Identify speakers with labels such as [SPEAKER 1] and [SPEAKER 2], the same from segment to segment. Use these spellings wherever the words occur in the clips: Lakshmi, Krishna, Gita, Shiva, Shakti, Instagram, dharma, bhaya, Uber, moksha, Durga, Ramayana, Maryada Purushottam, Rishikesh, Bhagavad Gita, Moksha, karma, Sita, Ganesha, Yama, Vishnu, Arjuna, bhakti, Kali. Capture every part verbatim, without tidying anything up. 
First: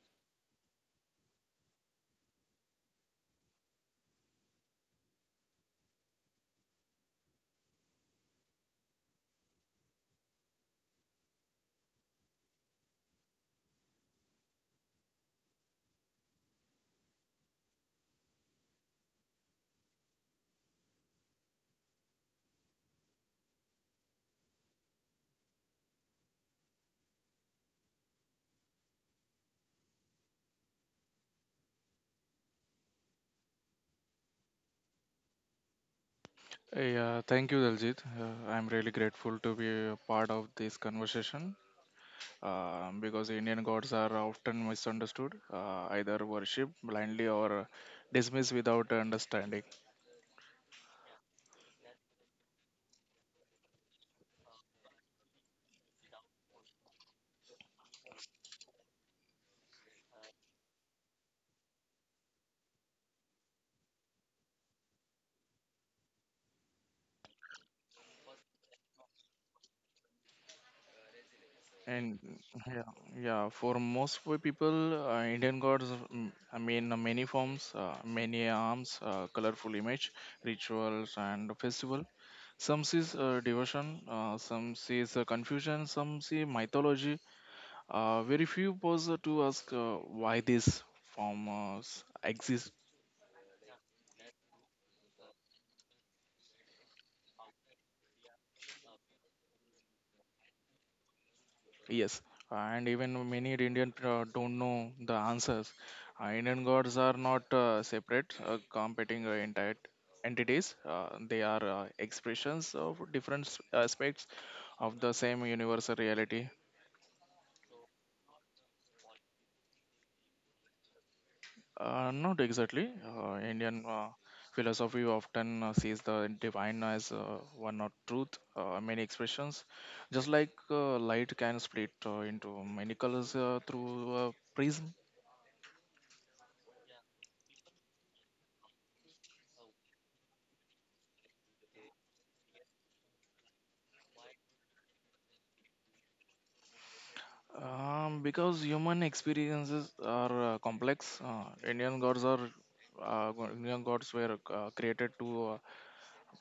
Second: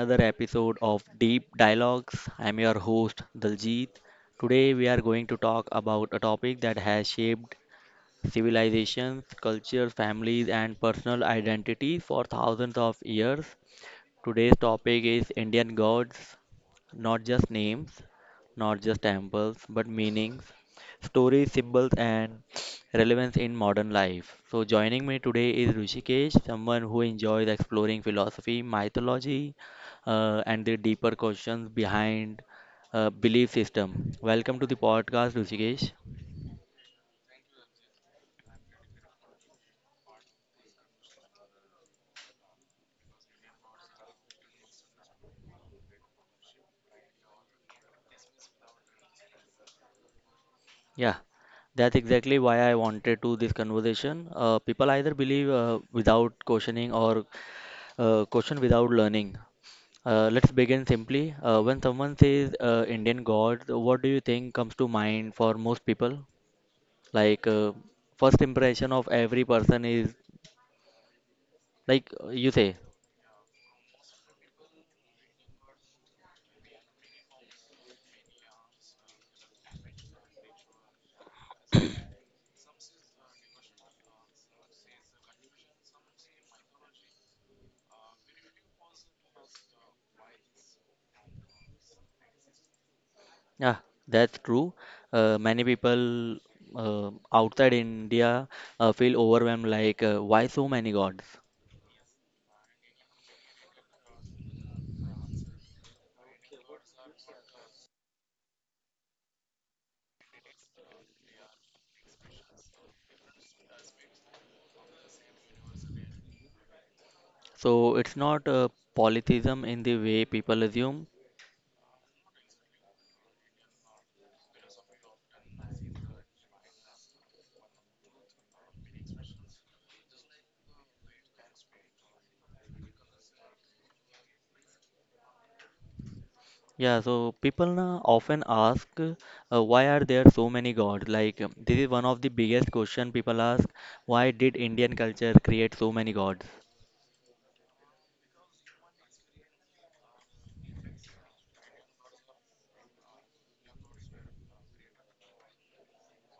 [SPEAKER 1] another episode of Deep Dialogues. I'm your host, Daljit. Today, we are going to talk about a topic that has shaped civilizations, cultures, families, and personal identity for thousands of years Today's topic is Indian gods, not just names, not just temples, but meanings, stories, symbols, and relevance in modern life. So, joining me today is Rushikesh, someone who enjoys exploring philosophy, mythology, uh, and the deeper questions behind uh, belief system. Welcome to the podcast, Rushikesh.
[SPEAKER 2] Hey, uh, thank you, Daljit. Uh, I'm really grateful to be a part of this conversation uh, because Indian gods are often misunderstood, uh, either worshipped blindly or dismissed without understanding.
[SPEAKER 1] Yeah. That's exactly why I wanted to this conversation. Uh, people either believe uh, without questioning or Uh, question without learning. Uh, let's begin simply. Uh, when someone says uh, Indian God, what do you think comes to mind for most people? Like, uh, first impression of every person is like
[SPEAKER 2] And
[SPEAKER 1] uh, you say,
[SPEAKER 2] yeah, yeah for most of the people, uh, Indian gods mm, I mean uh, many forms, uh, many arms, uh, colorful image, rituals, and festival. Some sees uh, devotion, uh, some sees uh, confusion, some see mythology. Uh, very few was uh, to ask uh, why these forms exist.
[SPEAKER 1] yeah, that's true. Uh, many people uh, outside India uh, feel overwhelmed, like, uh, why so many gods?
[SPEAKER 2] Yes, and even many Indian uh, don't know the answers. Uh, Indian gods are not uh, separate, uh, competing uh, entire entities. Uh, they are uh, expressions of different s- aspects of the same universal reality.
[SPEAKER 1] So it's not uh, polytheism in the way people assume.
[SPEAKER 2] Uh, not exactly. Uh, Indian uh, philosophy often uh, sees the divine as uh, one or truth, uh, many expressions. Just like uh, light can split uh, into many colors uh, through a prism.
[SPEAKER 1] Yeah, so people now often ask, uh, why are there so many gods? Like, um, this is one of the biggest question people ask, why did Indian culture create so many gods?
[SPEAKER 2] Um, because human experiences are uh, complex, uh, Indian gods are uh, go- Indian gods were uh, created to uh,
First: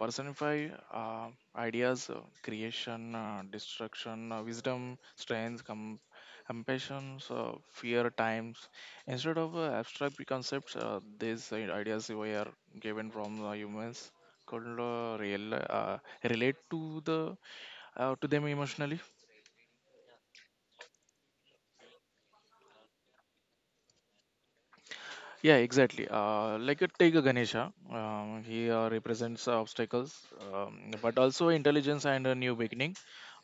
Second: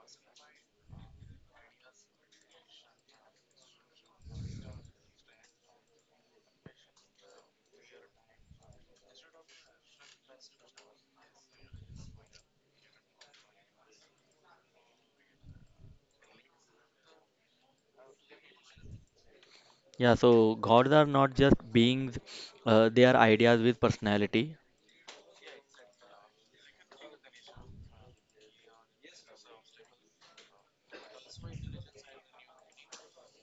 [SPEAKER 2] personify uh, ideas, uh, creation, uh, destruction, uh, wisdom, strength, com- compassion, uh, fear, times. Instead of uh, abstract concepts, uh, these uh, ideas were given from the humans could uh, real, uh, relate to the uh, to them emotionally.
[SPEAKER 1] Yeah, so gods are not just beings, uh, they are ideas with personality.
[SPEAKER 2] Yeah, exactly. Uh, like uh, take a Ganesha, um, he uh, represents uh, obstacles, um, but also intelligence and a new beginning.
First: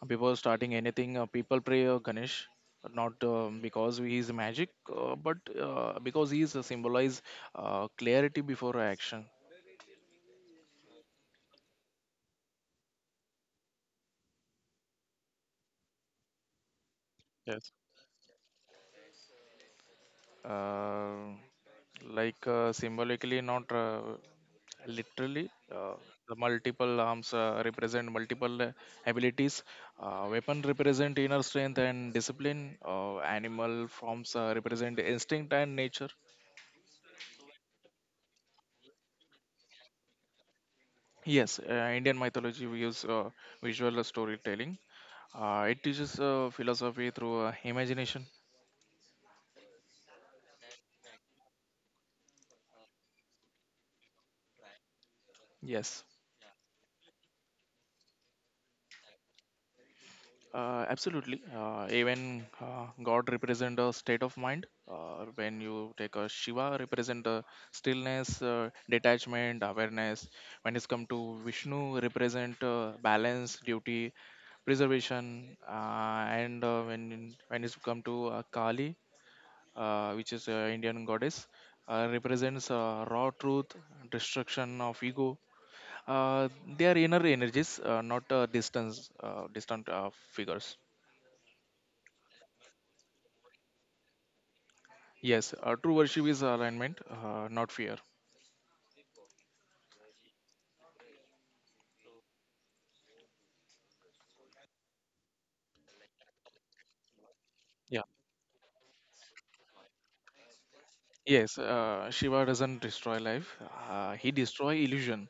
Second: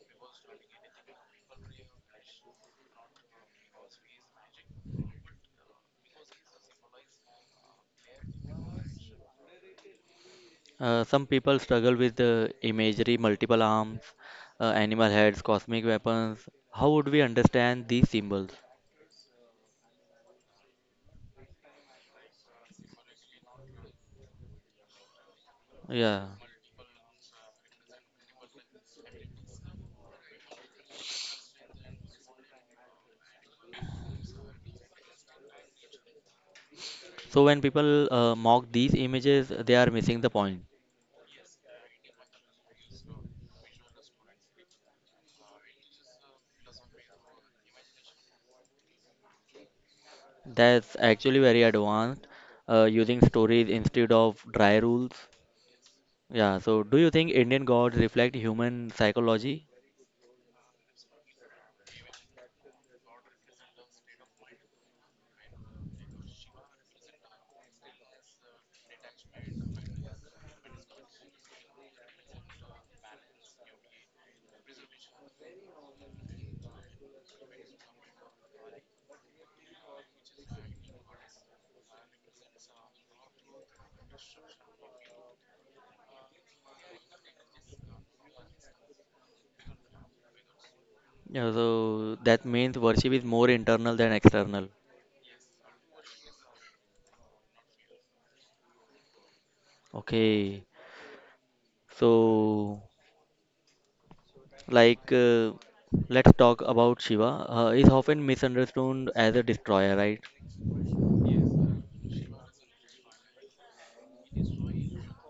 [SPEAKER 2] Uh, Before starting anything, uh, people pray uh, Ganesh, not um, because he is magic, uh, but uh, because he is uh, symbolize uh, clarity before action.
[SPEAKER 1] Uh, some people struggle with the imagery: multiple arms, uh, animal heads, cosmic weapons. How would we
[SPEAKER 2] Yes.
[SPEAKER 1] understand these symbols?
[SPEAKER 2] Uh, like uh, symbolically, not uh, literally. uh,
[SPEAKER 1] Yeah.
[SPEAKER 2] the multiple arms uh, represent multiple uh, abilities. uh, weapon represent inner strength and discipline. uh, animal forms uh, represent instinct and nature.
[SPEAKER 1] So when people uh, mock these images, they are missing the point.
[SPEAKER 2] Yes. Uh, indian mythology we use uh, visual storytelling. uh, it teaches uh, philosophy through uh, imagination.
[SPEAKER 1] That's actually very advanced, uh, using stories instead of dry rules.
[SPEAKER 2] Yes.
[SPEAKER 1] Yeah, so do you think Indian gods reflect human psychology?
[SPEAKER 2] Uh, absolutely. Uh, even uh, God represent a state of mind. Uh, when you take a Shiva, represent a stillness, uh, detachment, awareness. When it's come to Vishnu, represent uh, balance, duty, preservation. Uh, and uh, when when it's come to uh, Kali, uh, which is an Indian goddess, uh, represents uh, raw truth, destruction of ego. Uh, they are inner energies, uh, not uh, distance, uh, distant uh, figures.
[SPEAKER 1] Yeah, so that means worship is more internal than external.
[SPEAKER 2] Yes, uh, true worship is alignment, uh, not fear.
[SPEAKER 1] Okay, so like, uh, let's talk about Shiva. Uh, he's
[SPEAKER 2] Yeah.
[SPEAKER 1] often misunderstood as a destroyer, right?
[SPEAKER 2] Yes, uh, Shiva doesn't destroy life. Uh, he destroy illusion.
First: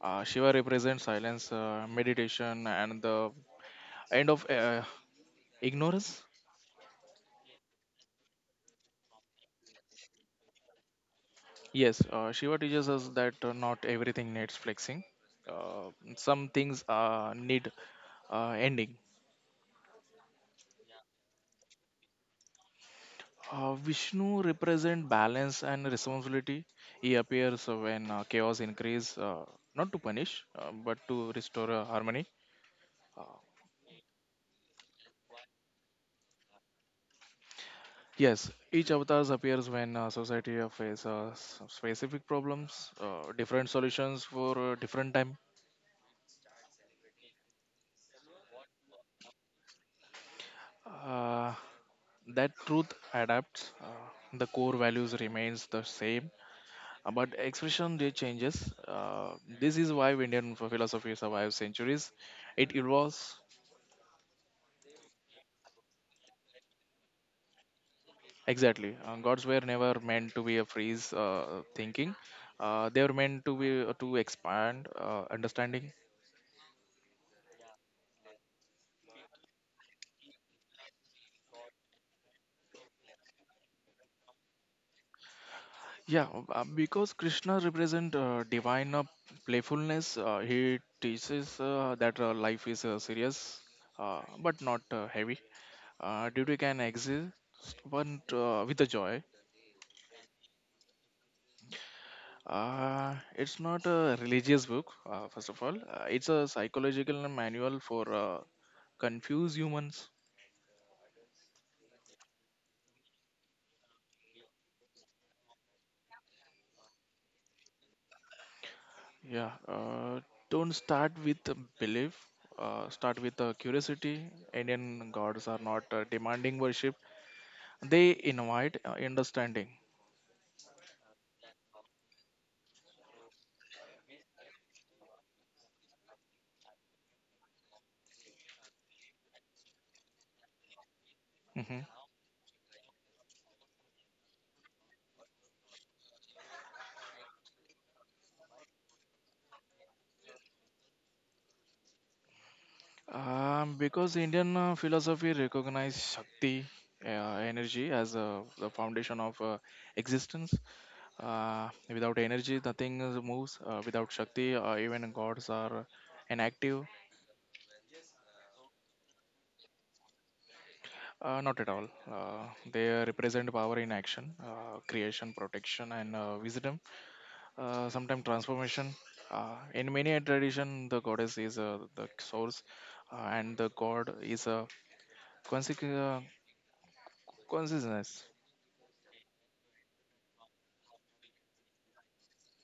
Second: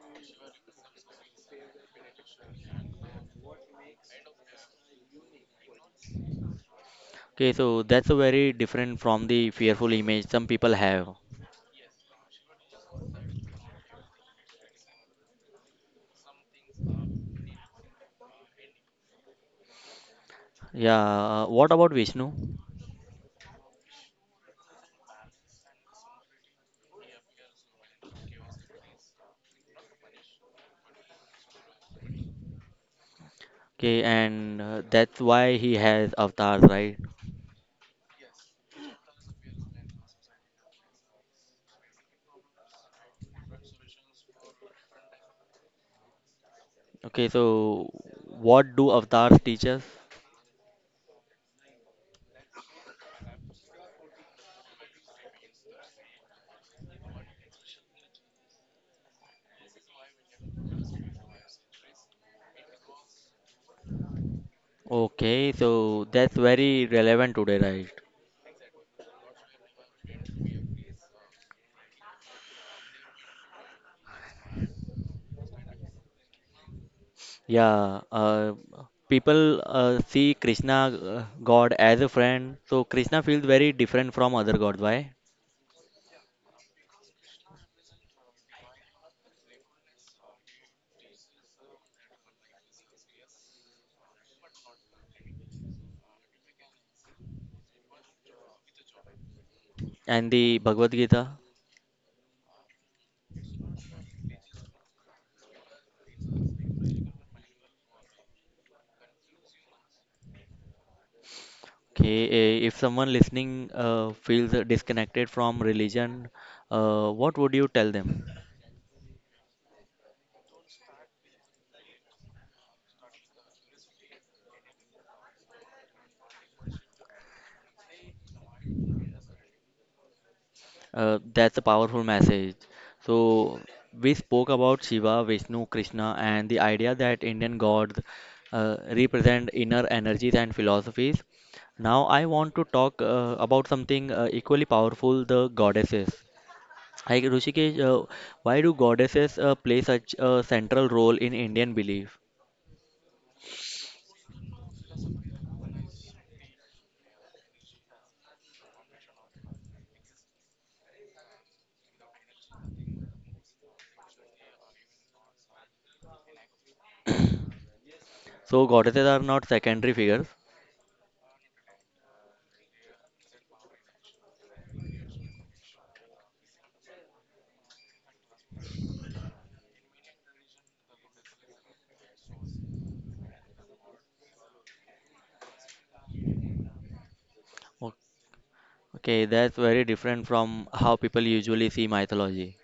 [SPEAKER 2] Uh, Shiva represents silence, uh, meditation, and the end of uh, ignorance.
[SPEAKER 1] Okay, so that's a very different from the fearful image some people have.
[SPEAKER 2] Yes, uh, Shiva teaches us that uh, not everything needs flexing. Uh, some things uh, need uh, ending.
[SPEAKER 1] Yeah, uh, what about Vishnu?
[SPEAKER 2] Uh, Vishnu represents balance and responsibility. He appears when uh, chaos increase, uh, not to punish, uh, but to restore uh, harmony. Uh,
[SPEAKER 1] Okay, and uh, that's why he has avatars, right?
[SPEAKER 2] Yes, each avatars appears when uh, society uh, face uh, s- specific problems, uh, different solutions for uh, different time.
[SPEAKER 1] Okay, so what do avatars teach us?
[SPEAKER 2] Uh, that truth adapts. Uh, the core values remains the same, uh, but expression they changes. Uh, this is why Indian ph- philosophy survives centuries. It evolves.
[SPEAKER 1] Okay, so that's very relevant today, right?
[SPEAKER 2] Exactly. Uh, gods were never meant to be a freeze uh, thinking. Uh, they were meant to be uh, to expand uh, understanding.
[SPEAKER 1] Yeah, uh, people uh, see Krishna uh, God as a friend, so Krishna feels very different from other gods. Why?
[SPEAKER 2] Yeah, um, uh, because Krishna represent uh, divine uh, playfulness, uh, he teaches uh, that uh, life is uh, serious uh, but not uh, heavy. Uh, duty can exist but uh, with a joy.
[SPEAKER 1] And the Bhagavad Gita.
[SPEAKER 2] Uh, it's not a religious book, uh, first of all. Uh, it's a psychological manual for uh, confused humans.
[SPEAKER 1] Okay, eh, if someone listening uh, feels disconnected from religion, uh, what would you tell them?
[SPEAKER 2] Yeah, uh, don't start with a belief. Uh, start with uh, curiosity. Indian gods are not uh, demanding worship. They invite uh, understanding.
[SPEAKER 1] Uh, that's a powerful message. So, we spoke about Shiva, Vishnu, Krishna, and the idea that Indian gods uh, represent inner energies and philosophies.
[SPEAKER 2] Mhm.
[SPEAKER 1] Now, I want to talk uh, about something uh, equally powerful, the goddesses. Like, Rishikesh, uh, why do goddesses uh, play such a central role in Indian belief?
[SPEAKER 2] Um, because Indian uh, philosophy recognizes Shakti, uh, energy, as uh, the foundation of uh, existence. Uh, without energy, nothing is- moves. Uh, without Shakti, uh, even gods are inactive.
[SPEAKER 1] So, goddesses are not secondary figures.
[SPEAKER 2] Uh, not at all. Uh, they represent power in action, uh, creation, protection, and uh, wisdom. Uh, sometimes transformation. Uh, in many a tradition, the goddess is uh, the source, uh, and the god is a Consequ- uh,
[SPEAKER 1] O-
[SPEAKER 2] consciousness.
[SPEAKER 1] Okay, that's very different from how people usually see mythology.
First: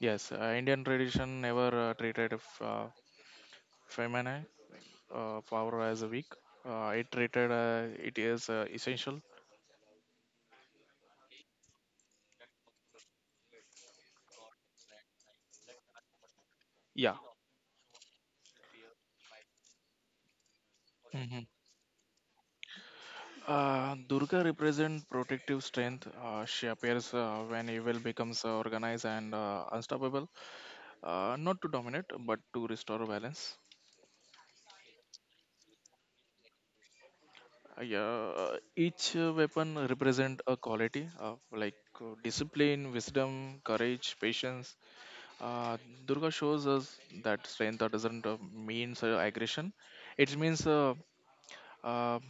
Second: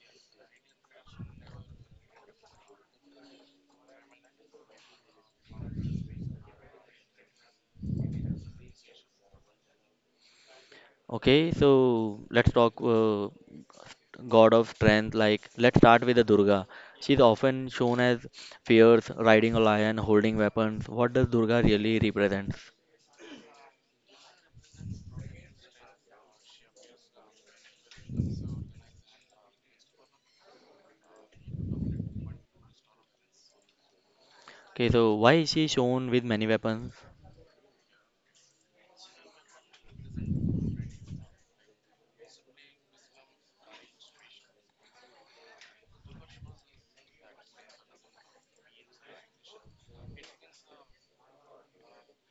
[SPEAKER 2] Yes, uh, Indian tradition never uh, treated f- uh, feminine uh, power as a weak. Uh, it treated uh, it is uh, essential.
[SPEAKER 1] Okay, so let's talk. Uh, god of strength. Like, let's start with the Durga.
[SPEAKER 2] Yeah.
[SPEAKER 1] She's often shown as fierce, riding a lion, holding weapons. What does
[SPEAKER 2] Mhm.
[SPEAKER 1] Durga really represent?
[SPEAKER 2] Uh, Durga represents protective strength. Uh, she appears uh, when evil becomes uh, organized and uh, unstoppable, uh, not to dominate but to restore balance.
[SPEAKER 1] Okay, so why is she shown with many weapons?
[SPEAKER 2] Uh, yeah, uh, each uh, weapon represent a quality uh, like uh, discipline, wisdom, courage, patience. Uh, Durga shows us that strength uh, doesn't uh, mean uh, aggression. It means uh, uh,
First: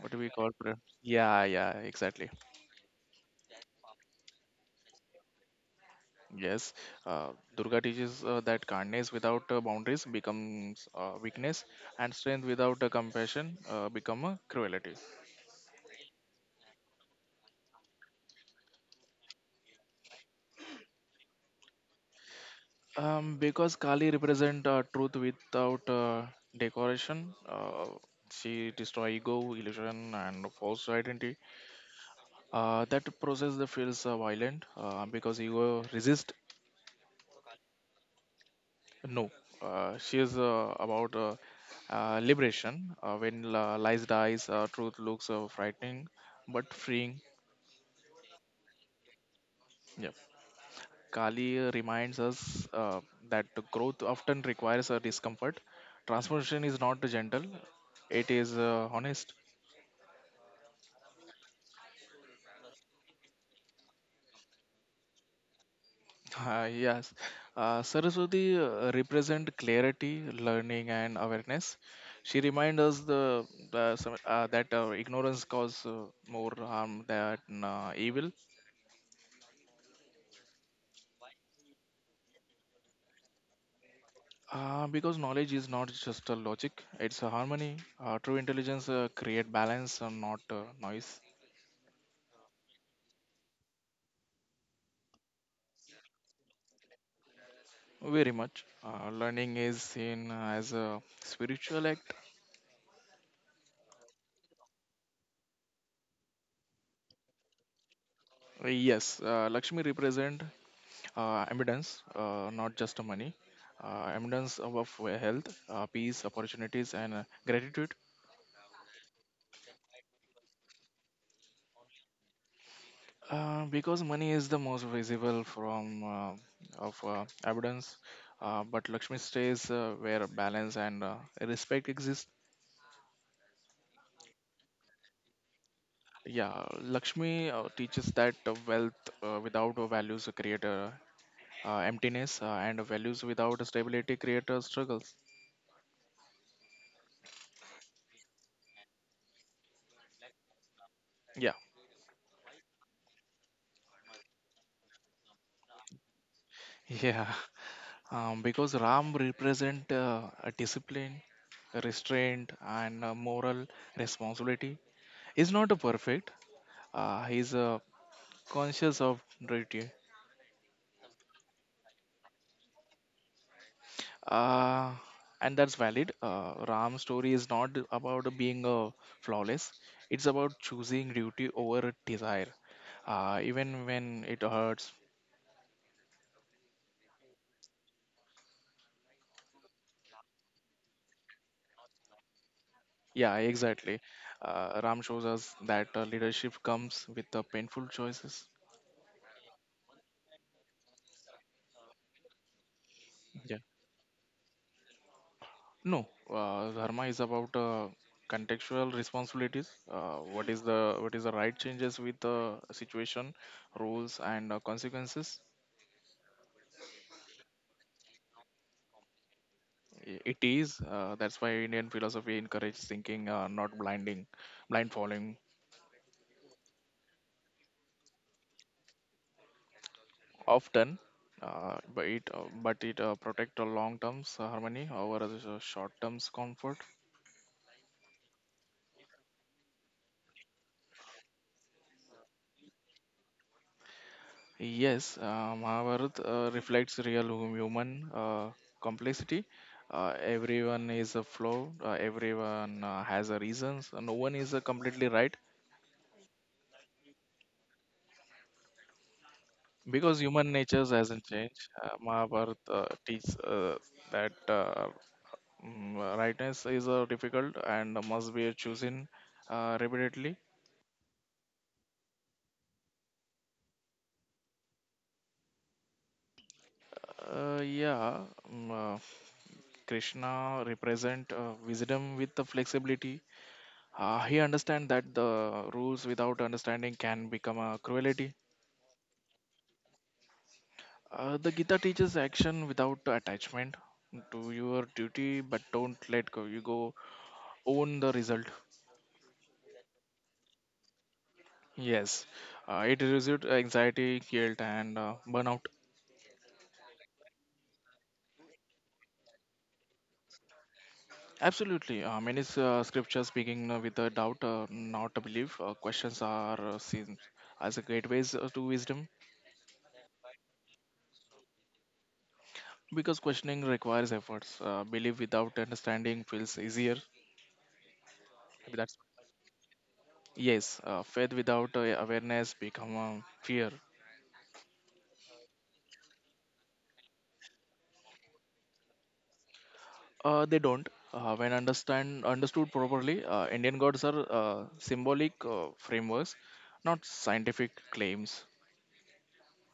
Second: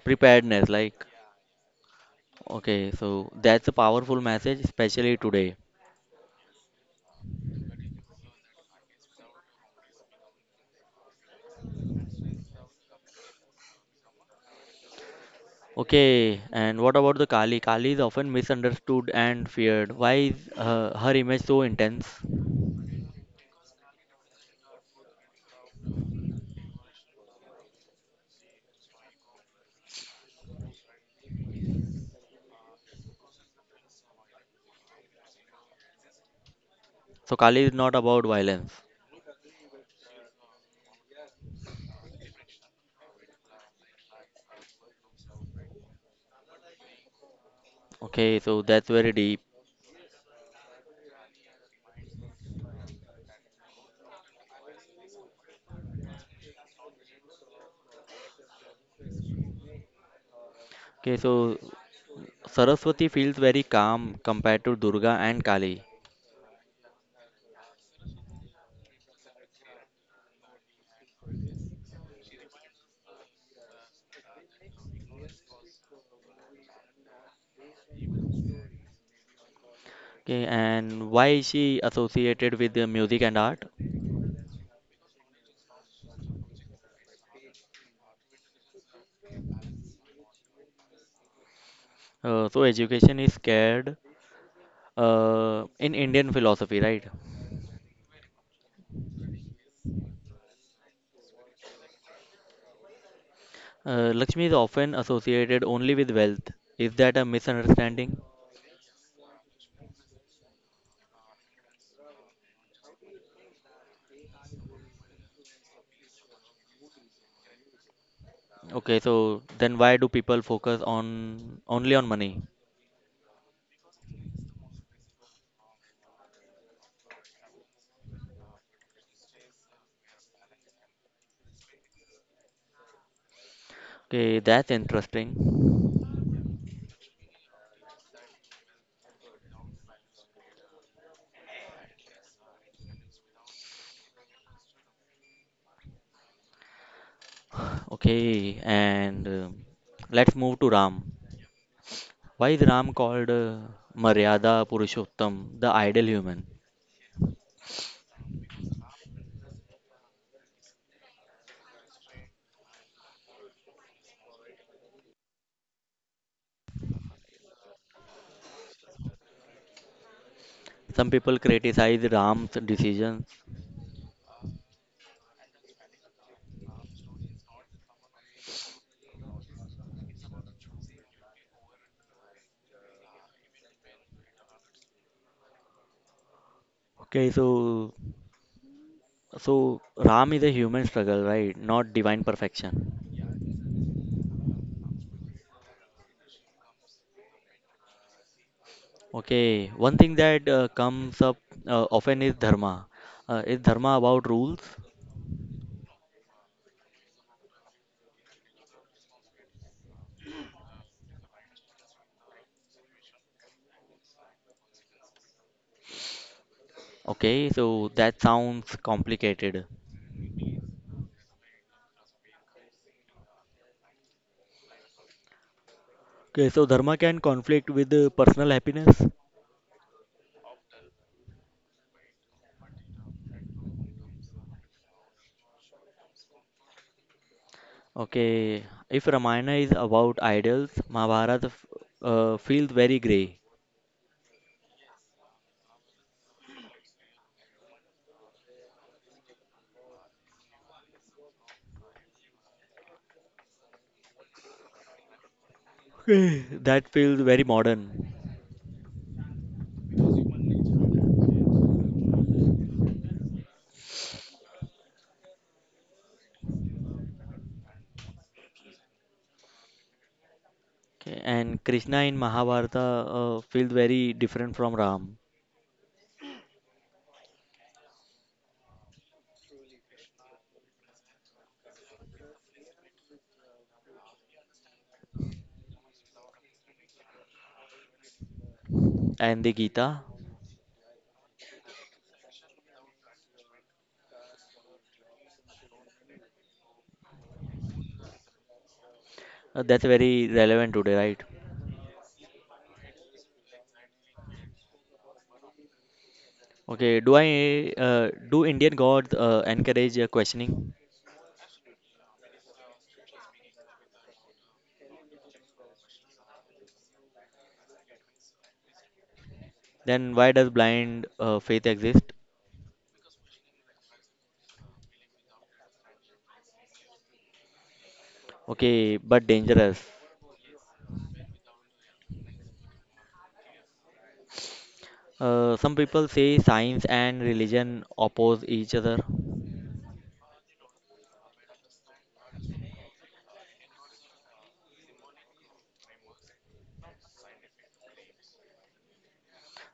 [SPEAKER 2] what do we call
[SPEAKER 1] Preparedness,
[SPEAKER 2] it?
[SPEAKER 1] like,
[SPEAKER 2] Yeah, yeah, exactly.
[SPEAKER 1] okay, so that's a powerful message, especially today.
[SPEAKER 2] Yes, uh, Durga teaches uh, that kindness without uh, boundaries becomes uh, weakness, and strength without uh, compassion uh, become uh, cruelty.
[SPEAKER 1] Okay, and what about the Kali? Kali is often misunderstood and feared. Why is uh, her image so intense?
[SPEAKER 2] Um, because Kali represent uh, truth without uh, decoration, uh, she destroy ego, illusion, and false identity. Uh, that process that feels uh, violent uh, because you uh, resist.
[SPEAKER 1] So, Kali is not about violence.
[SPEAKER 2] No. Uh, she is uh, about uh, uh, liberation. Uh, when uh, lies dies, uh, truth looks uh, frightening but freeing.
[SPEAKER 1] Okay, so that's very deep.
[SPEAKER 2] Yeah. Kali uh, reminds us uh, that the growth often requires a discomfort. Transformation is not gentle; it is uh, honest.
[SPEAKER 1] Okay, so Saraswati feels very calm compared to Durga and Kali.
[SPEAKER 2] Uh, yes, uh, Saraswati uh, represent clarity, learning, and awareness. She reminds us the, the some- uh, that uh, ignorance causes uh, more harm than uh, evil,
[SPEAKER 1] Okay, and why is she associated with the music and art?
[SPEAKER 2] uh, because knowledge is not just a logic; it's a harmony. Uh, true intelligence uh, create balance, and not uh, noise.
[SPEAKER 1] Uh, so education is scared uh, in Indian philosophy, right?
[SPEAKER 2] Very much, uh, learning is seen as a spiritual act.
[SPEAKER 1] Uh, Lakshmi is often associated only with wealth. Is that a misunderstanding?
[SPEAKER 2] Uh, yes, uh, Lakshmi represent uh, abundance, uh, not just the money, uh, abundance of of, uh, health, uh, peace, opportunities, and uh, gratitude.
[SPEAKER 1] Okay, so then why do people focus on only on money?
[SPEAKER 2] Uh, because money is the most visible from uh, of uh, abundance, uh, but Lakshmi stays uh, where balance and uh, respect exist.
[SPEAKER 1] Okay, that's interesting.
[SPEAKER 2] Yeah, Lakshmi uh, teaches that uh, wealth uh, without uh, values create uh, uh, emptiness, uh, and values without stability create uh, struggles.
[SPEAKER 1] Okay, and uh, let's move to Ram.
[SPEAKER 2] Yeah,
[SPEAKER 1] Why is Ram called uh, Maryada Purushottam, the ideal human?
[SPEAKER 2] yeah. Um, because Ram represent uh, a discipline, restraint and uh, moral responsibility. He's not a perfect. Uh, he's uh, conscious of duty,
[SPEAKER 1] Some people criticize Ram's decisions.
[SPEAKER 2] uh, and that's valid. Uh, Ram's story is not about being uh, flawless. It's about choosing duty over desire, uh, even when it hurts.
[SPEAKER 1] Okay, so so Ram is a human struggle, right? Not divine perfection.
[SPEAKER 2] Yeah, exactly. Uh, Ram shows us that uh, leadership comes with uh, painful choices.
[SPEAKER 1] Okay, one thing that uh, comes up uh, often is dharma. Uh, is dharma about rules?
[SPEAKER 2] No, uh, dharma is about uh, contextual responsibilities. Uh, what is the what is the right changes with the situation, rules and uh, consequences?
[SPEAKER 1] Okay, so that sounds complicated.
[SPEAKER 2] I- It is. Uh, that's why Indian philosophy encourages thinking, uh, not blinding, blind following.
[SPEAKER 1] Okay, so dharma can conflict with uh, personal happiness.
[SPEAKER 2] Often. Uh, but it uh, but it uh, protect the long terms harmony over the short terms comfort.
[SPEAKER 1] Okay, if Ramayana is about idols, Mahabharata f- uh, feels very grey.
[SPEAKER 2] Yes, uh, Mahabharata uh, reflects real hum- human uh, complexity. Uh, everyone is a flaw. Uh, everyone uh, has a reasons. No one is uh, completely right
[SPEAKER 1] Okay, that feels very modern.
[SPEAKER 2] because human nature hasn't changed. Uh, Mahabharata uh, teaches uh, that uh, mm, rightness is uh, difficult and must be chosen uh, repeatedly.
[SPEAKER 1] Okay, and Krishna in Mahabharata uh, feels very different from Ram
[SPEAKER 2] Uh, yeah, mm, uh, Krishna represent uh, wisdom with the flexibility. Uh, he understands that the rules without understanding can become a cruelty.
[SPEAKER 1] and the Gita.
[SPEAKER 2] Uh, the Gita teaches action without attachment to your duty, but don't let go. You go own the result.
[SPEAKER 1] Uh, that's very relevant today, right?
[SPEAKER 2] Yes, uh, it reduces anxiety, guilt, and uh, burnout.
[SPEAKER 1] Okay, do I uh, do Indian gods uh, encourage uh, questioning?
[SPEAKER 2] Absolutely. Uh, many s- uh, scriptures begin uh, with a doubt, uh, not a belief. Uh, questions are uh, seen as a gateways uh, to wisdom
[SPEAKER 1] Then why does blind uh, faith exist?
[SPEAKER 2] because questioning requires efforts. Uh, belief without understanding feels easier. Maybe that's...
[SPEAKER 1] Okay, but dangerous.
[SPEAKER 2] Yes, uh, faith without uh, awareness become um, fear.
[SPEAKER 1] Uh, some people say science and religion oppose each other.
[SPEAKER 2] Uh, they don't. Uh, when understand understood properly, uh, Indian gods are uh, symbolic uh, frameworks, not scientific claims.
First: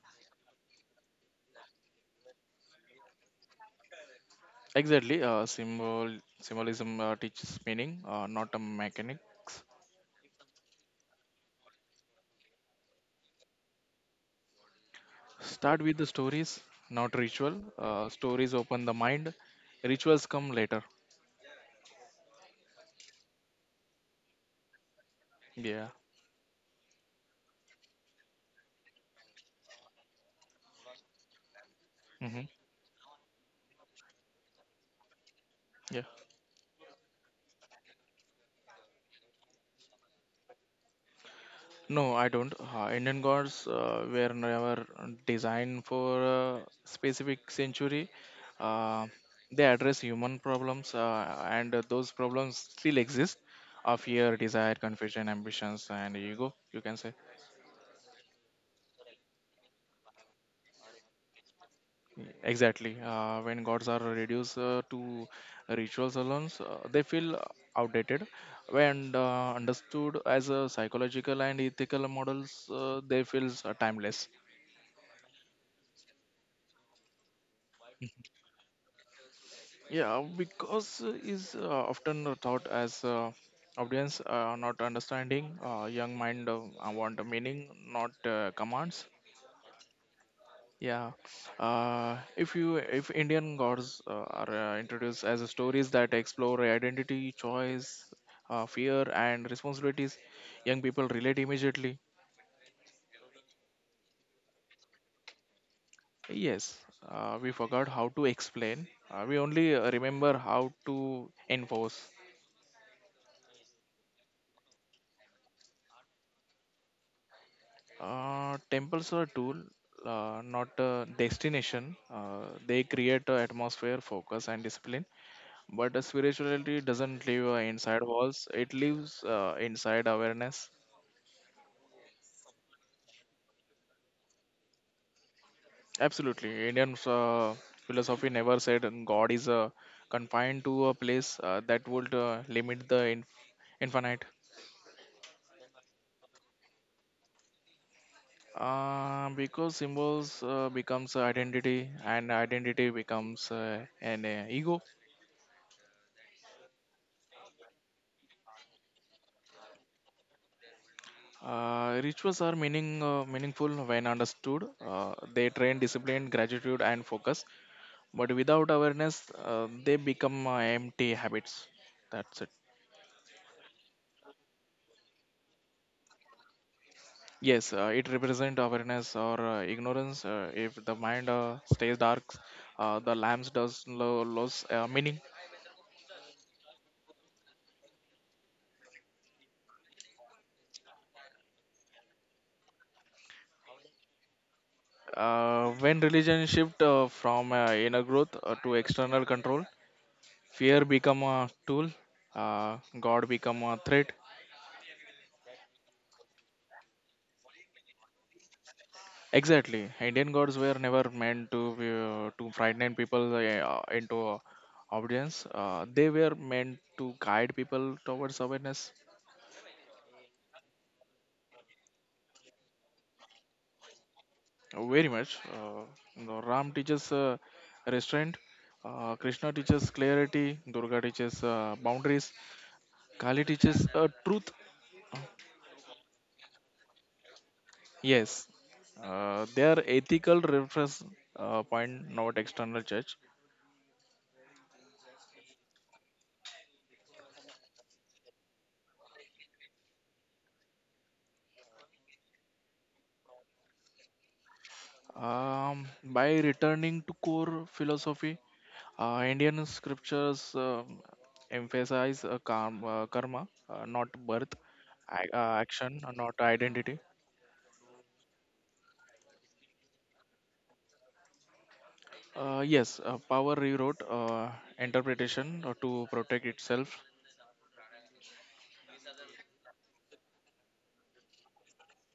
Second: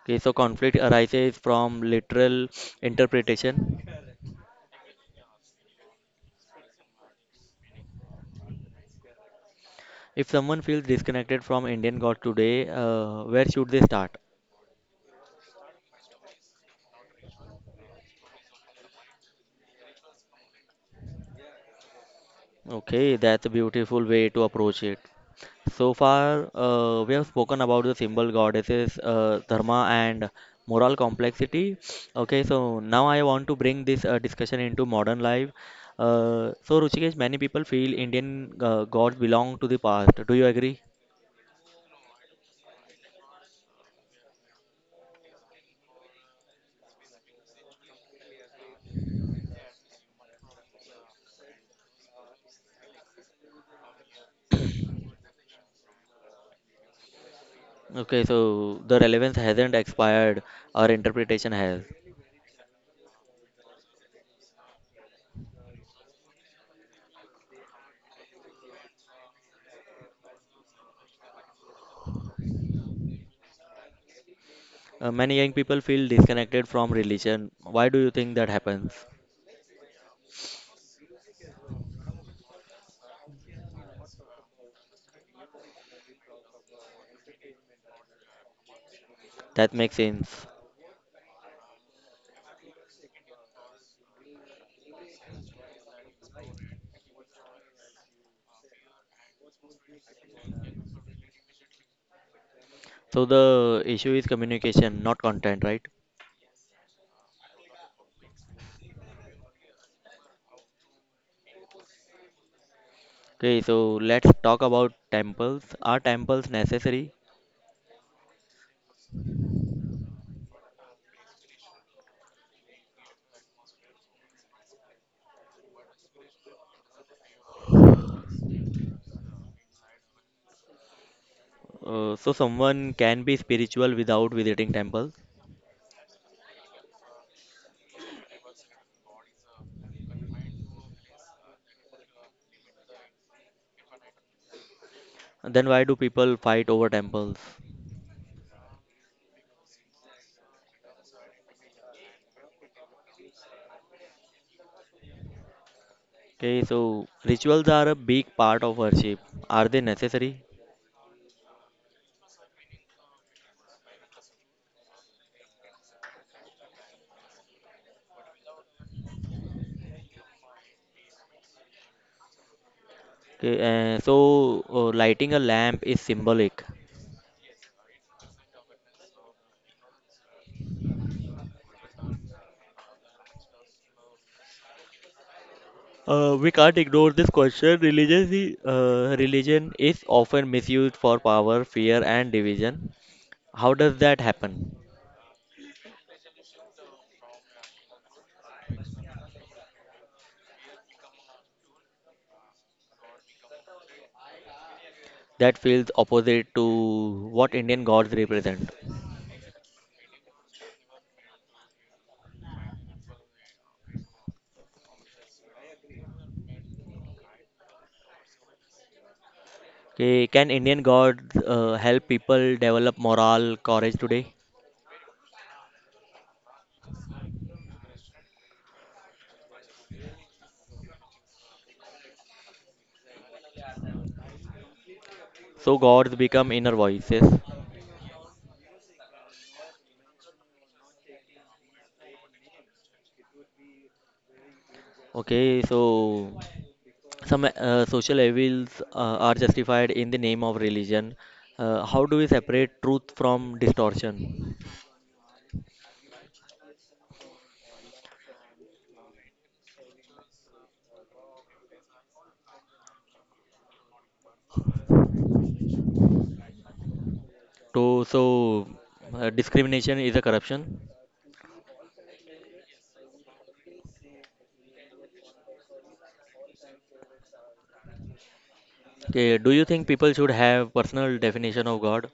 [SPEAKER 1] Okay, so conflict arises from literal interpretation.
[SPEAKER 2] Exactly, uh, symbol symbolism uh, teaches meaning, uh, not a mechanics.
[SPEAKER 1] If someone feels disconnected from Indian God today, uh, where should they start?
[SPEAKER 2] Start with the stories, not ritual. Uh, stories open the mind. Rituals come later.
[SPEAKER 1] Okay, that's a beautiful way to approach it.
[SPEAKER 2] Yeah.
[SPEAKER 1] So far, uh, we have spoken about the symbol goddesses, uh, dharma, and moral complexity. Okay,
[SPEAKER 2] Hmm.
[SPEAKER 1] so now I want to bring this uh, discussion into modern life.
[SPEAKER 2] Yeah.
[SPEAKER 1] Uh, so, Ruchikesh, many people feel Indian uh, gods belong to the past. Do you agree?
[SPEAKER 2] No, I don't. Uh, Indian gods uh, were never designed for a specific century. Uh, they address human problems, uh, and those problems still exist. Uh, fear, desire, confusion, ambitions, and ego. You can say
[SPEAKER 1] Okay, so the relevance hasn't expired, our interpretation has.
[SPEAKER 2] exactly. Uh, when gods are reduced uh, to rituals alone, uh, they feel outdated. When uh, understood as a psychological and ethical models, uh, they feel uh, timeless.
[SPEAKER 1] Uh, many young people feel disconnected from religion. Why do you think that happens?
[SPEAKER 2] Yeah, because uh, is uh, often thought as uh, audience uh, not understanding, uh, young mind uh, uh, want a meaning, not uh, commands.
[SPEAKER 1] That makes sense.
[SPEAKER 2] Yeah, uh, if you if Indian gods uh, are uh, introduced as stories that explore identity, choice, uh, fear, and responsibilities, young people relate immediately.
[SPEAKER 1] So the issue is communication, not content, right?
[SPEAKER 2] Yes, uh, we forgot how to explain. Uh, we only uh, remember how to enforce.
[SPEAKER 1] Okay, so let's talk about temples. Are temples necessary?
[SPEAKER 2] Uh, temples are a tool, uh, not a destination. Uh, they create a atmosphere, focus, and discipline. But uh, spirituality doesn't live uh, inside walls; it lives uh, inside awareness.
[SPEAKER 1] Uh, so someone can be spiritual without visiting temples.
[SPEAKER 2] Absolutely, Indian uh, philosophy never said God is uh, confined to a place uh, that would uh, limit the in- infinite.
[SPEAKER 1] Then why do people fight over temples?
[SPEAKER 2] Uh, because symbols uh, becomes identity, and identity becomes uh, an uh, ego.
[SPEAKER 1] Okay, so rituals are a big part of worship. Are they necessary?
[SPEAKER 2] Uh, rituals are meaning uh, meaningful when understood. Uh, they train discipline, gratitude, and focus. But without awareness, uh, they become uh, empty habits. That's it.
[SPEAKER 1] Okay, uh, so uh, lighting a lamp is symbolic.
[SPEAKER 2] Yes, uh, it represents awareness or uh, ignorance. Uh, if the mind uh, stays dark, uh, the lamps does lo- lose uh, meaning.
[SPEAKER 1] Uh, we can't ignore this question. Religion, is- uh, religion is often misused for power, fear, and division. How does that happen?
[SPEAKER 2] Uh, when religion shift uh, from uh, inner growth uh, to external control, fear become a tool. Uh, God become a threat.
[SPEAKER 1] That feels opposite to what Indian gods represent.
[SPEAKER 2] Exactly, Indian gods were never meant to be, uh, to frighten people uh, into obedience. Uh, they were meant to guide people towards awareness.
[SPEAKER 1] Okay, can Indian gods uh, help people develop moral courage today?
[SPEAKER 2] uh, Very much. Uh, you know, Ram teaches uh, restraint. Uh, Krishna teaches clarity. Durga teaches uh, boundaries. Kali teaches uh, truth.
[SPEAKER 1] So gods become inner voices.
[SPEAKER 2] Yes, uh, they are ethical reference uh, point, not external judge.
[SPEAKER 1] Okay, so some uh, social evils uh, are justified in the name of religion. Uh, how do we separate truth from distortion?
[SPEAKER 2] Um, by returning to core philosophy, uh, Indian scriptures um, emphasize uh, karma, uh, karma uh, not birth, ac- uh, action, uh, not identity.
[SPEAKER 1] To so uh, discrimination is a corruption.
[SPEAKER 2] Uh, yes, uh, power rewrote uh, interpretation uh, to protect itself.
[SPEAKER 1] Okay, do you think people should have personal definition of God?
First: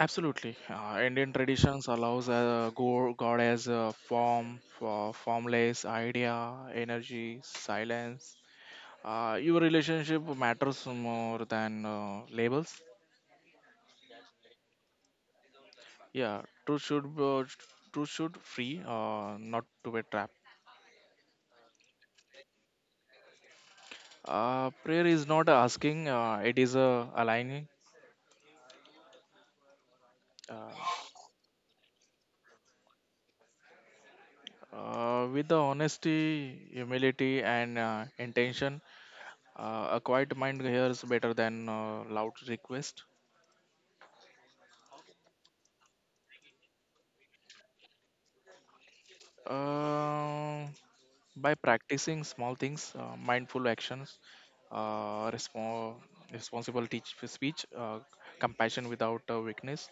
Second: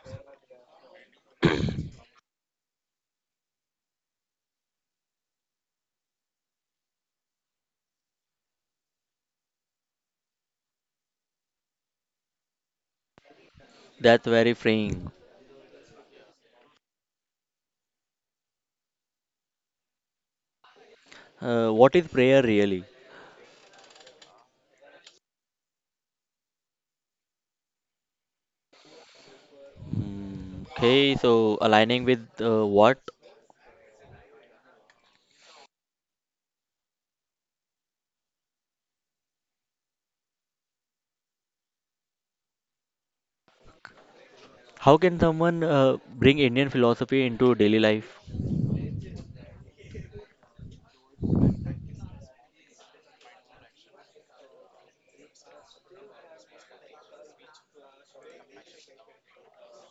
[SPEAKER 2] Absolutely, uh, Indian traditions allows uh, go- God as a form, for formless idea, energy, silence. Uh, your relationship matters more than uh, labels.
[SPEAKER 1] That's very freeing.
[SPEAKER 2] Yeah, truth should uh, truth should free, uh, not to a trap.
[SPEAKER 1] Uh, what is prayer really?
[SPEAKER 2] Uh, prayer is not asking; uh, it is uh, aligning
[SPEAKER 1] Mm,
[SPEAKER 2] uh,
[SPEAKER 1] okay, so aligning with uh, what?
[SPEAKER 2] uh, with the honesty, humility, and uh, intention. Uh, a quiet mind hears better than uh, loud request.
[SPEAKER 1] How can someone uh, bring Indian philosophy into daily life?
[SPEAKER 2] Uh, by practicing small things, uh, mindful actions, uh, respo- responsible teach speech, uh, compassion without uh, weakness,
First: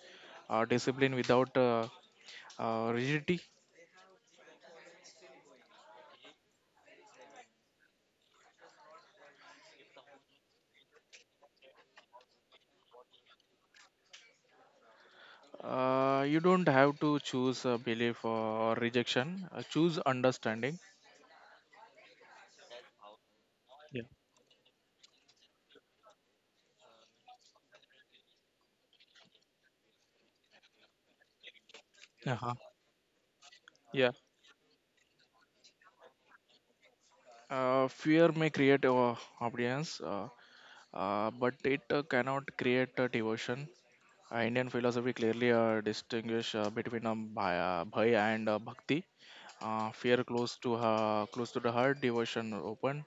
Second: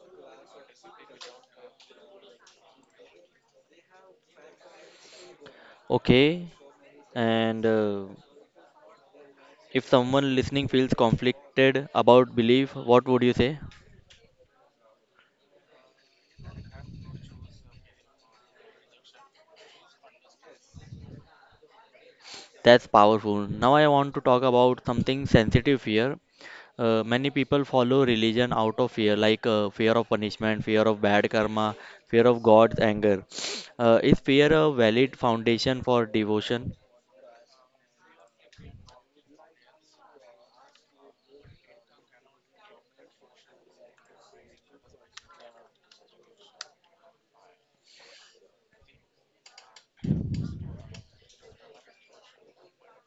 [SPEAKER 2] uh, discipline without uh, uh, rigidity.
[SPEAKER 1] Okay, and uh, if someone listening feels conflicted about belief, what would you say?
[SPEAKER 2] Uh, you don't have to choose uh, belief or rejection, uh, choose understanding.
[SPEAKER 1] That's powerful. Now I
[SPEAKER 2] Yeah.
[SPEAKER 1] want to talk about something sensitive here. Uh, many people follow religion out of fear, like uh, fear of punishment, fear of bad karma, fear of
[SPEAKER 2] Uh-huh.
[SPEAKER 1] God's anger. Uh,
[SPEAKER 2] Yeah.
[SPEAKER 1] is fear a valid foundation for devotion?
[SPEAKER 2] Uh, fear may create uh, obedience, uh, uh, but it uh, cannot create uh, devotion. Uh, indian philosophy clearly uh, distinguish uh, between um, bhaya, bhaya and uh, bhakti. Uh, fear close to uh, close to the heart, devotion open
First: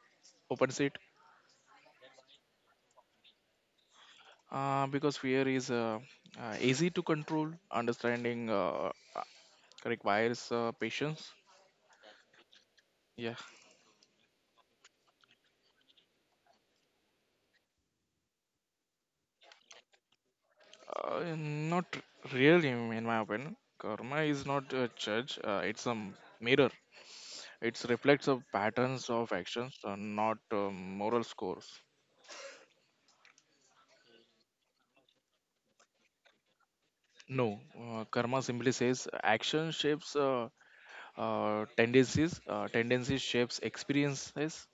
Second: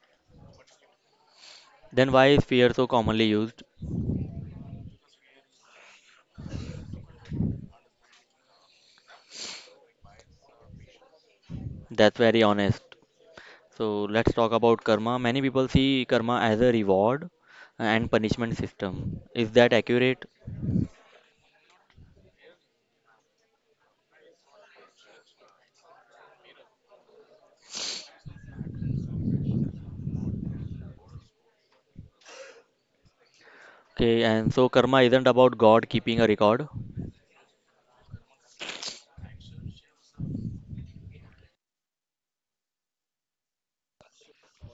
[SPEAKER 2] opens it.
[SPEAKER 1] Then why is fear so commonly used?
[SPEAKER 2] Uh, because fear is uh, uh, easy to control, understanding uh, requires uh, patience.
[SPEAKER 1] That's very honest.
[SPEAKER 2] Yeah,
[SPEAKER 1] So let's talk about karma. Many people see karma as a reward and punishment system. Is that accurate?
[SPEAKER 2] uh, not really, in my opinion. Karma is not a judge, uh, it's a mirror. It reflects the patterns of actions, uh, not uh, moral scores.
[SPEAKER 1] Okay, and so karma isn't about God keeping a record.
[SPEAKER 2] No, uh, karma simply says action shapes uh, uh, tendencies, uh, tendencies shapes experiences.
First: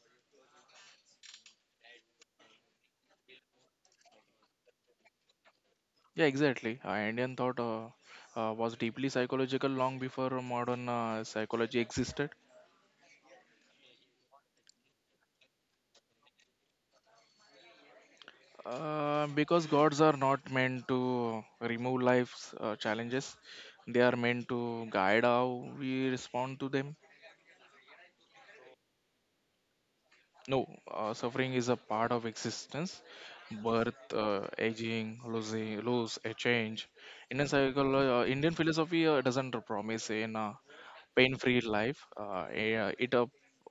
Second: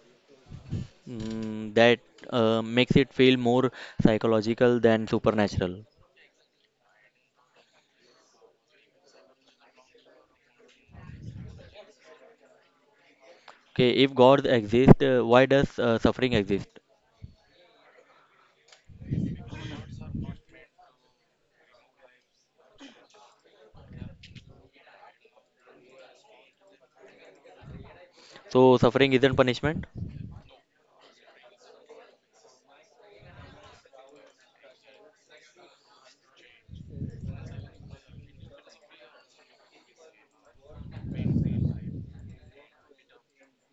[SPEAKER 1] Mm, that uh, makes it feel more psychological than supernatural.
[SPEAKER 2] Yeah, exactly. Uh, Indian thought uh, uh, was deeply psychological long before modern uh, psychology existed.
[SPEAKER 1] Okay, if God exists, uh, why does uh, suffering exist?
[SPEAKER 2] Uh, because gods are not meant to remove life's uh, challenges, they are meant to guide how we respond to them.
[SPEAKER 1] So suffering isn't punishment.
[SPEAKER 2] No, uh, suffering is a part of existence. Birth, uh, aging, losing, lose, a change. Indian cycle, uh, Indian philosophy uh, doesn't promise an uh, pain-free life. Uh, eh, uh, it uh,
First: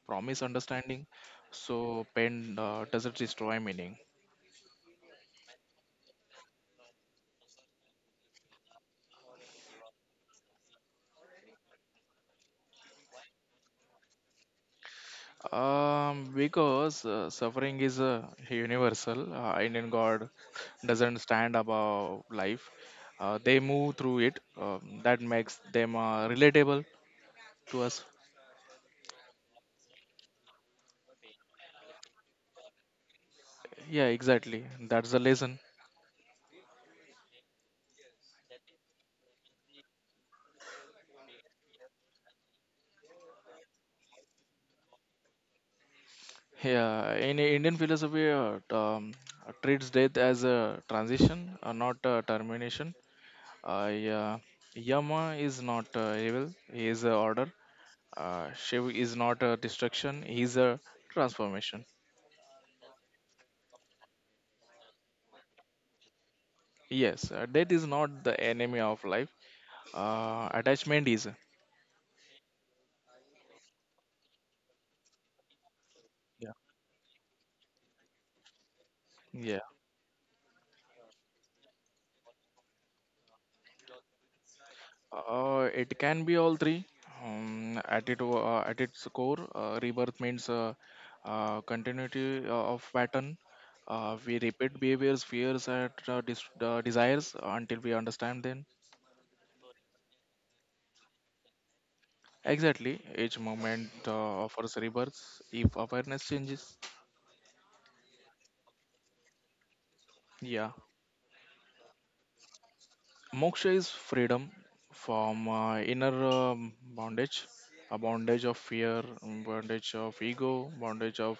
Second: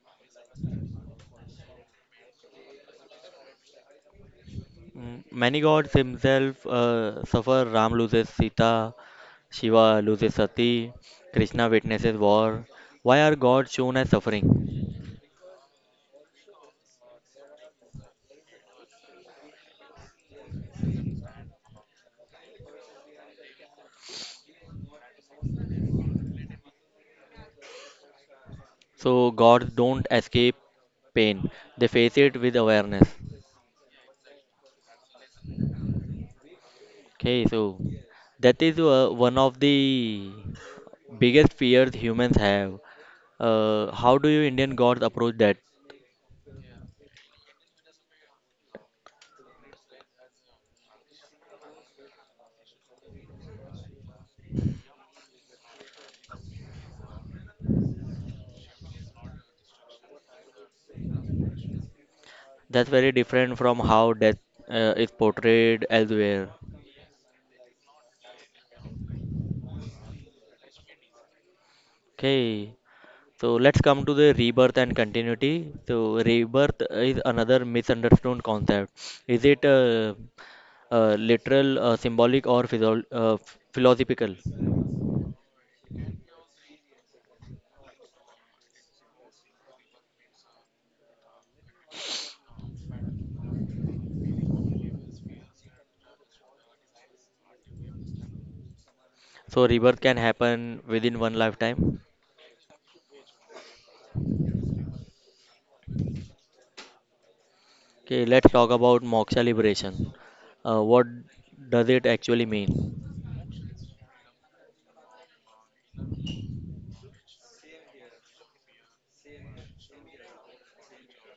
[SPEAKER 2] promise understanding. So pain uh, doesn't destroy meaning.
[SPEAKER 1] Mm, many gods himself uh, suffer. Ram loses Sita. Shiva loses Sati, Krishna witnesses war. Why are gods shown as suffering?
[SPEAKER 2] Um, because uh, suffering is uh, universal. Uh, Indian God doesn't stand above life. Uh, they move through it. Um, that makes them uh, relatable to us.
[SPEAKER 1] So gods don't escape pain; they face it with awareness.
[SPEAKER 2] Yeah, exactly. That's the lesson.
[SPEAKER 1] Okay, so that is uh, one of the biggest fears humans have. Uh, how do you Indian gods approach that?
[SPEAKER 2] Yeah, in Indian philosophy, uh, t- um, treats death as a transition, uh, not a termination. Uh, yeah, Yama is not uh, evil; he is a order. Uh, Shiv is not a destruction; he is a transformation.
[SPEAKER 1] That's very different from how death uh, is portrayed elsewhere.
[SPEAKER 2] Yes, uh, death is not the enemy of life. Uh, attachment is.
[SPEAKER 1] Okay, so let's come to the rebirth and continuity. So
[SPEAKER 2] Yeah.
[SPEAKER 1] rebirth is another misunderstood concept. Is
[SPEAKER 2] Yeah.
[SPEAKER 1] it uh, uh, literal, uh, symbolic, or physio- uh, philosophical?
[SPEAKER 2] Uh, it can be all three. Um, at it, uh, at its core, uh, rebirth means uh, uh, continuity uh, of pattern. Uh, we repeat behaviors, fears, and uh, dis- uh, desires until we understand them.
[SPEAKER 1] So rebirth can happen within one lifetime.
[SPEAKER 2] Exactly, each moment uh, offers rebirth if awareness changes.
[SPEAKER 1] Okay, let's talk about moksha liberation.
[SPEAKER 2] Yeah.
[SPEAKER 1] Uh, what does it actually mean?
[SPEAKER 2] Moksha is freedom from uh, inner um, bondage, a bondage of fear, um, bondage of ego, bondage of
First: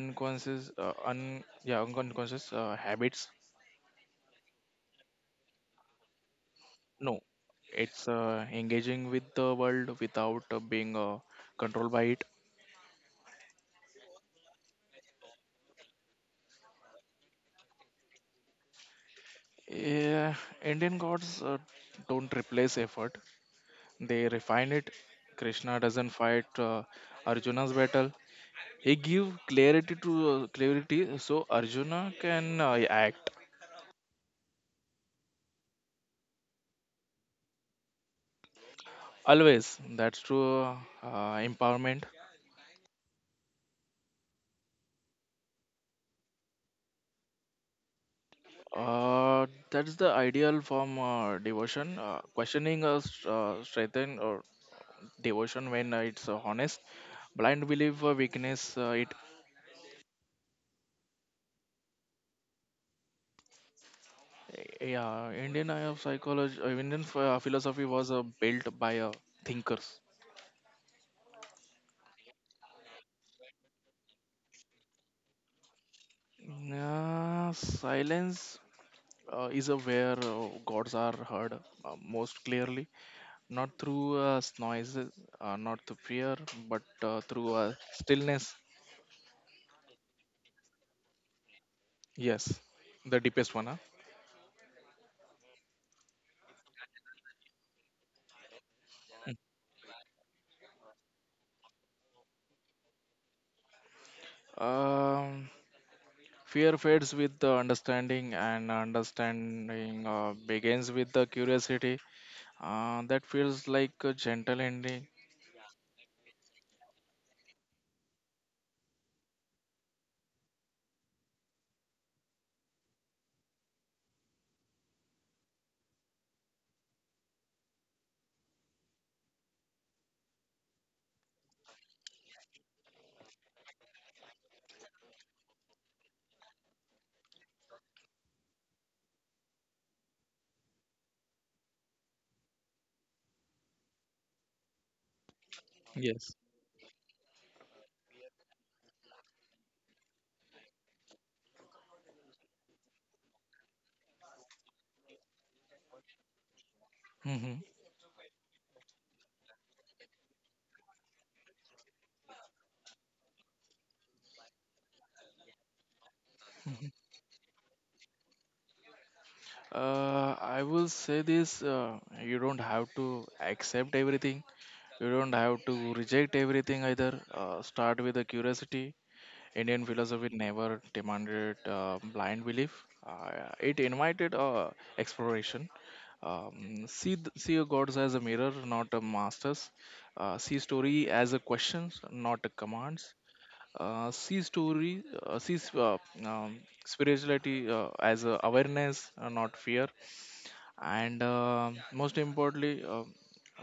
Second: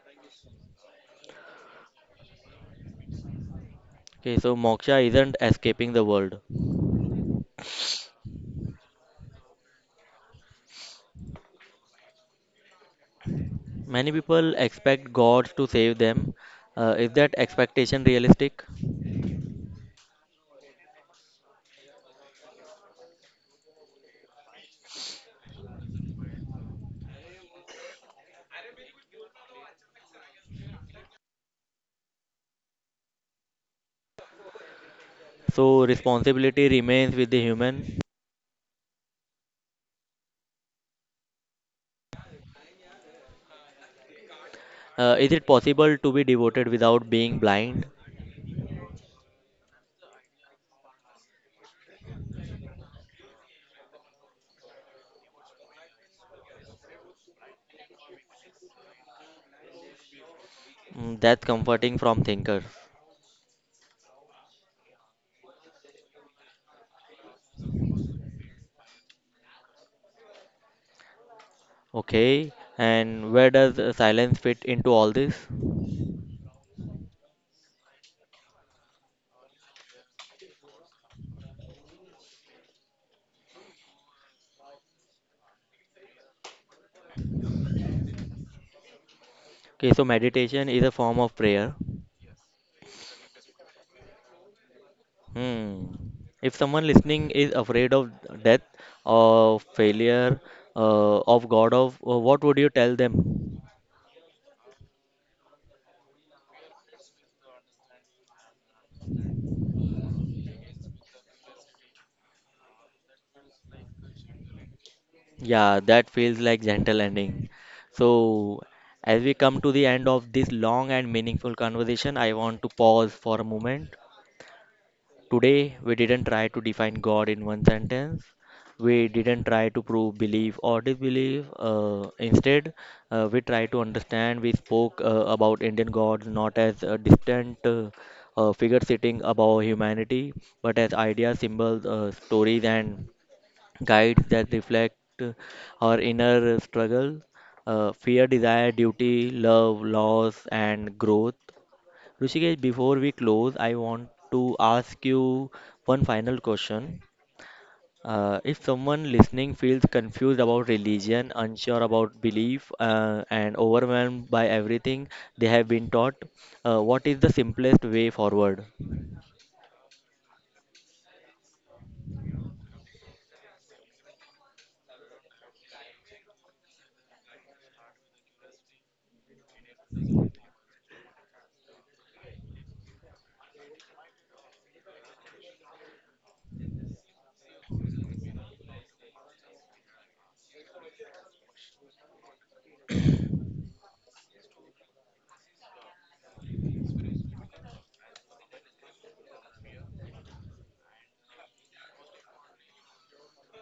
[SPEAKER 2] unconscious, uh, un yeah unconscious uh, habits.
[SPEAKER 1] Okay, so moksha isn't escaping the world.
[SPEAKER 2] No, it's uh, engaging with the world without uh, being uh, controlled by it.
[SPEAKER 1] Many people expect God to save them. Uh, is that expectation realistic?
[SPEAKER 2] Yeah, Indian gods uh, don't replace effort; they refine it. Krishna doesn't fight uh, Arjuna's battle; he give clarity to uh, clarity so Arjuna can uh, act.
[SPEAKER 1] So responsibility remains with the human.
[SPEAKER 2] Always. That's true uh, empowerment.
[SPEAKER 1] Uh, is it possible to be devoted without being blind?
[SPEAKER 2] Uh, that's the ideal form uh, devotion. Uh, questioning uh, s- uh, strengthen or devotion when uh, it's uh, honest. Blind belief uh, weakness. Uh, it
[SPEAKER 1] Mm, that's comforting from thinker.
[SPEAKER 2] eh, yeah. Indian eye of psychology. Uh, Indian ph- uh, philosophy was uh, built by uh, thinkers.
[SPEAKER 1] Okay, and where does uh, silence fit into all this?
[SPEAKER 2] Yeah, silence uh, is a where uh, gods are heard uh, most clearly, not through uh, noises, uh, not through fear, but uh, through uh, stillness.
[SPEAKER 1] Okay, so meditation is a form of prayer.
[SPEAKER 2] Yes, the deepest one.
[SPEAKER 1] Hmm. If someone listening is afraid of death,
[SPEAKER 2] Huh?
[SPEAKER 1] of failure, uh, of God, of uh, what would you tell them?
[SPEAKER 2] Um, Fear fades with the understanding, and understanding uh, begins with the curiosity. Uh, that feels like a gentle ending.
[SPEAKER 1] Yeah, that feels like gentle ending. So, as we come to the end of this long and meaningful conversation, I want to pause for a moment Today, we didn't try to define God in one sentence. We didn't try to prove belief or disbelief. Uh, instead, uh, we try to understand. We spoke uh, about Indian gods not as a distant uh, uh, figure sitting above humanity, but as ideas, symbols, uh, stories, and guides that reflect uh, our
[SPEAKER 2] Yes.
[SPEAKER 1] inner struggle, uh, fear, desire, duty, love, loss, and growth. Rishikesh, before we close, I want to ask you one final question.
[SPEAKER 2] Mhm.
[SPEAKER 1] Uh, if someone listening feels confused about religion, unsure about belief, uh, and overwhelmed by everything they have been taught, uh, what is the simplest way forward?
[SPEAKER 2] Uh, I will say this, uh, you don't have to accept everything, you don't have to reject everything either. Uh, start with the curiosity. Indian philosophy never demanded uh, blind belief. Uh, it invited uh, exploration. Um, see, th- see your gods as a mirror, not a masters. Uh, see story as a questions, not a commands. Uh, see story, uh, see uh, um, Spirituality uh, as a awareness, uh, not fear. And uh, most importantly, uh,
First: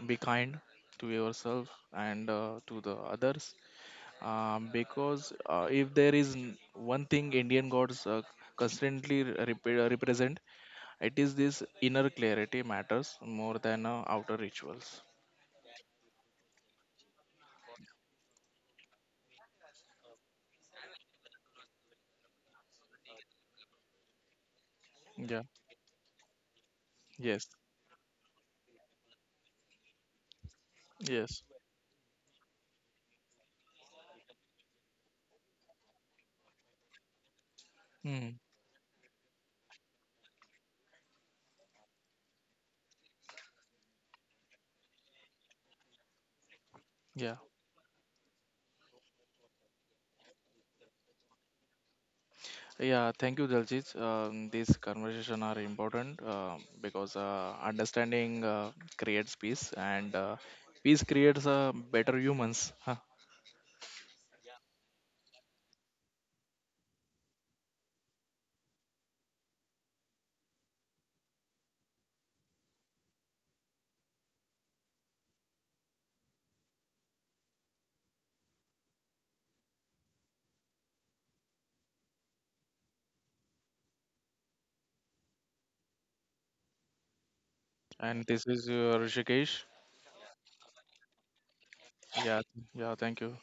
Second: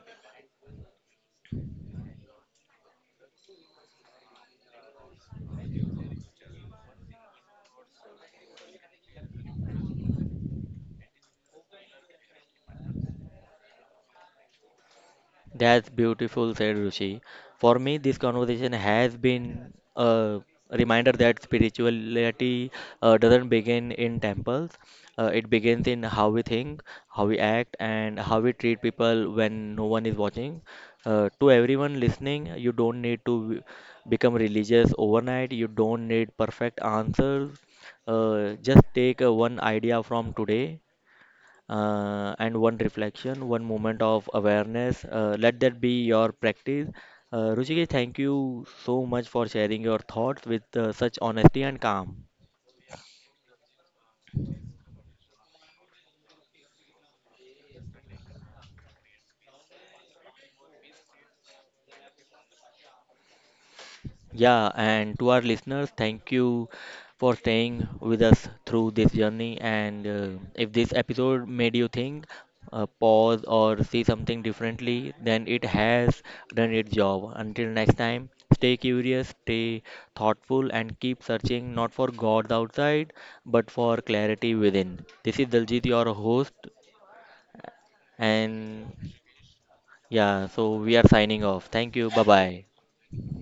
[SPEAKER 2] be kind to yourself and uh, to the others, um, because uh, if there is n- one thing Indian gods uh, constantly rep- represent, it is this: inner clarity matters more than uh, outer rituals.
[SPEAKER 1] That's beautiful, said Ruchi. For me, this conversation has been a reminder that spirituality uh, doesn't begin in temples. Uh,
[SPEAKER 2] Yeah.
[SPEAKER 1] it begins in how we think, how we
[SPEAKER 2] Yes.
[SPEAKER 1] act, and how we treat people when no one is watching. Uh,
[SPEAKER 2] Yes.
[SPEAKER 1] to everyone listening, you don't need to become religious overnight. You don't need perfect answers.
[SPEAKER 2] Mm.
[SPEAKER 1] Uh, just take uh, one idea from today uh, and one reflection, one moment of awareness. Uh, let that be your practice.
[SPEAKER 2] Yeah.
[SPEAKER 1] Uh, Ruchika, thank you so much for sharing your thoughts with uh, such honesty and calm.
[SPEAKER 2] Yeah. Thank you, Daljit. Um, these conversation are important uh, because uh, understanding uh, creates peace, and uh, peace creates uh, better humans. Huh.
[SPEAKER 1] Yeah, and to our listeners, thank you for staying with us through this journey. And uh, if this episode made you think, uh, pause, or see something differently, then it has done its job. Until next time, stay curious, stay thoughtful, and keep searching not for gods outside, but for clarity within. This is Daljit, your host,
[SPEAKER 2] And this is
[SPEAKER 1] and
[SPEAKER 2] uh, Rishikesh.
[SPEAKER 1] yeah, so we are signing off. Thank you, bye
[SPEAKER 2] Yeah.
[SPEAKER 1] bye.
[SPEAKER 2] Yeah. Thank you.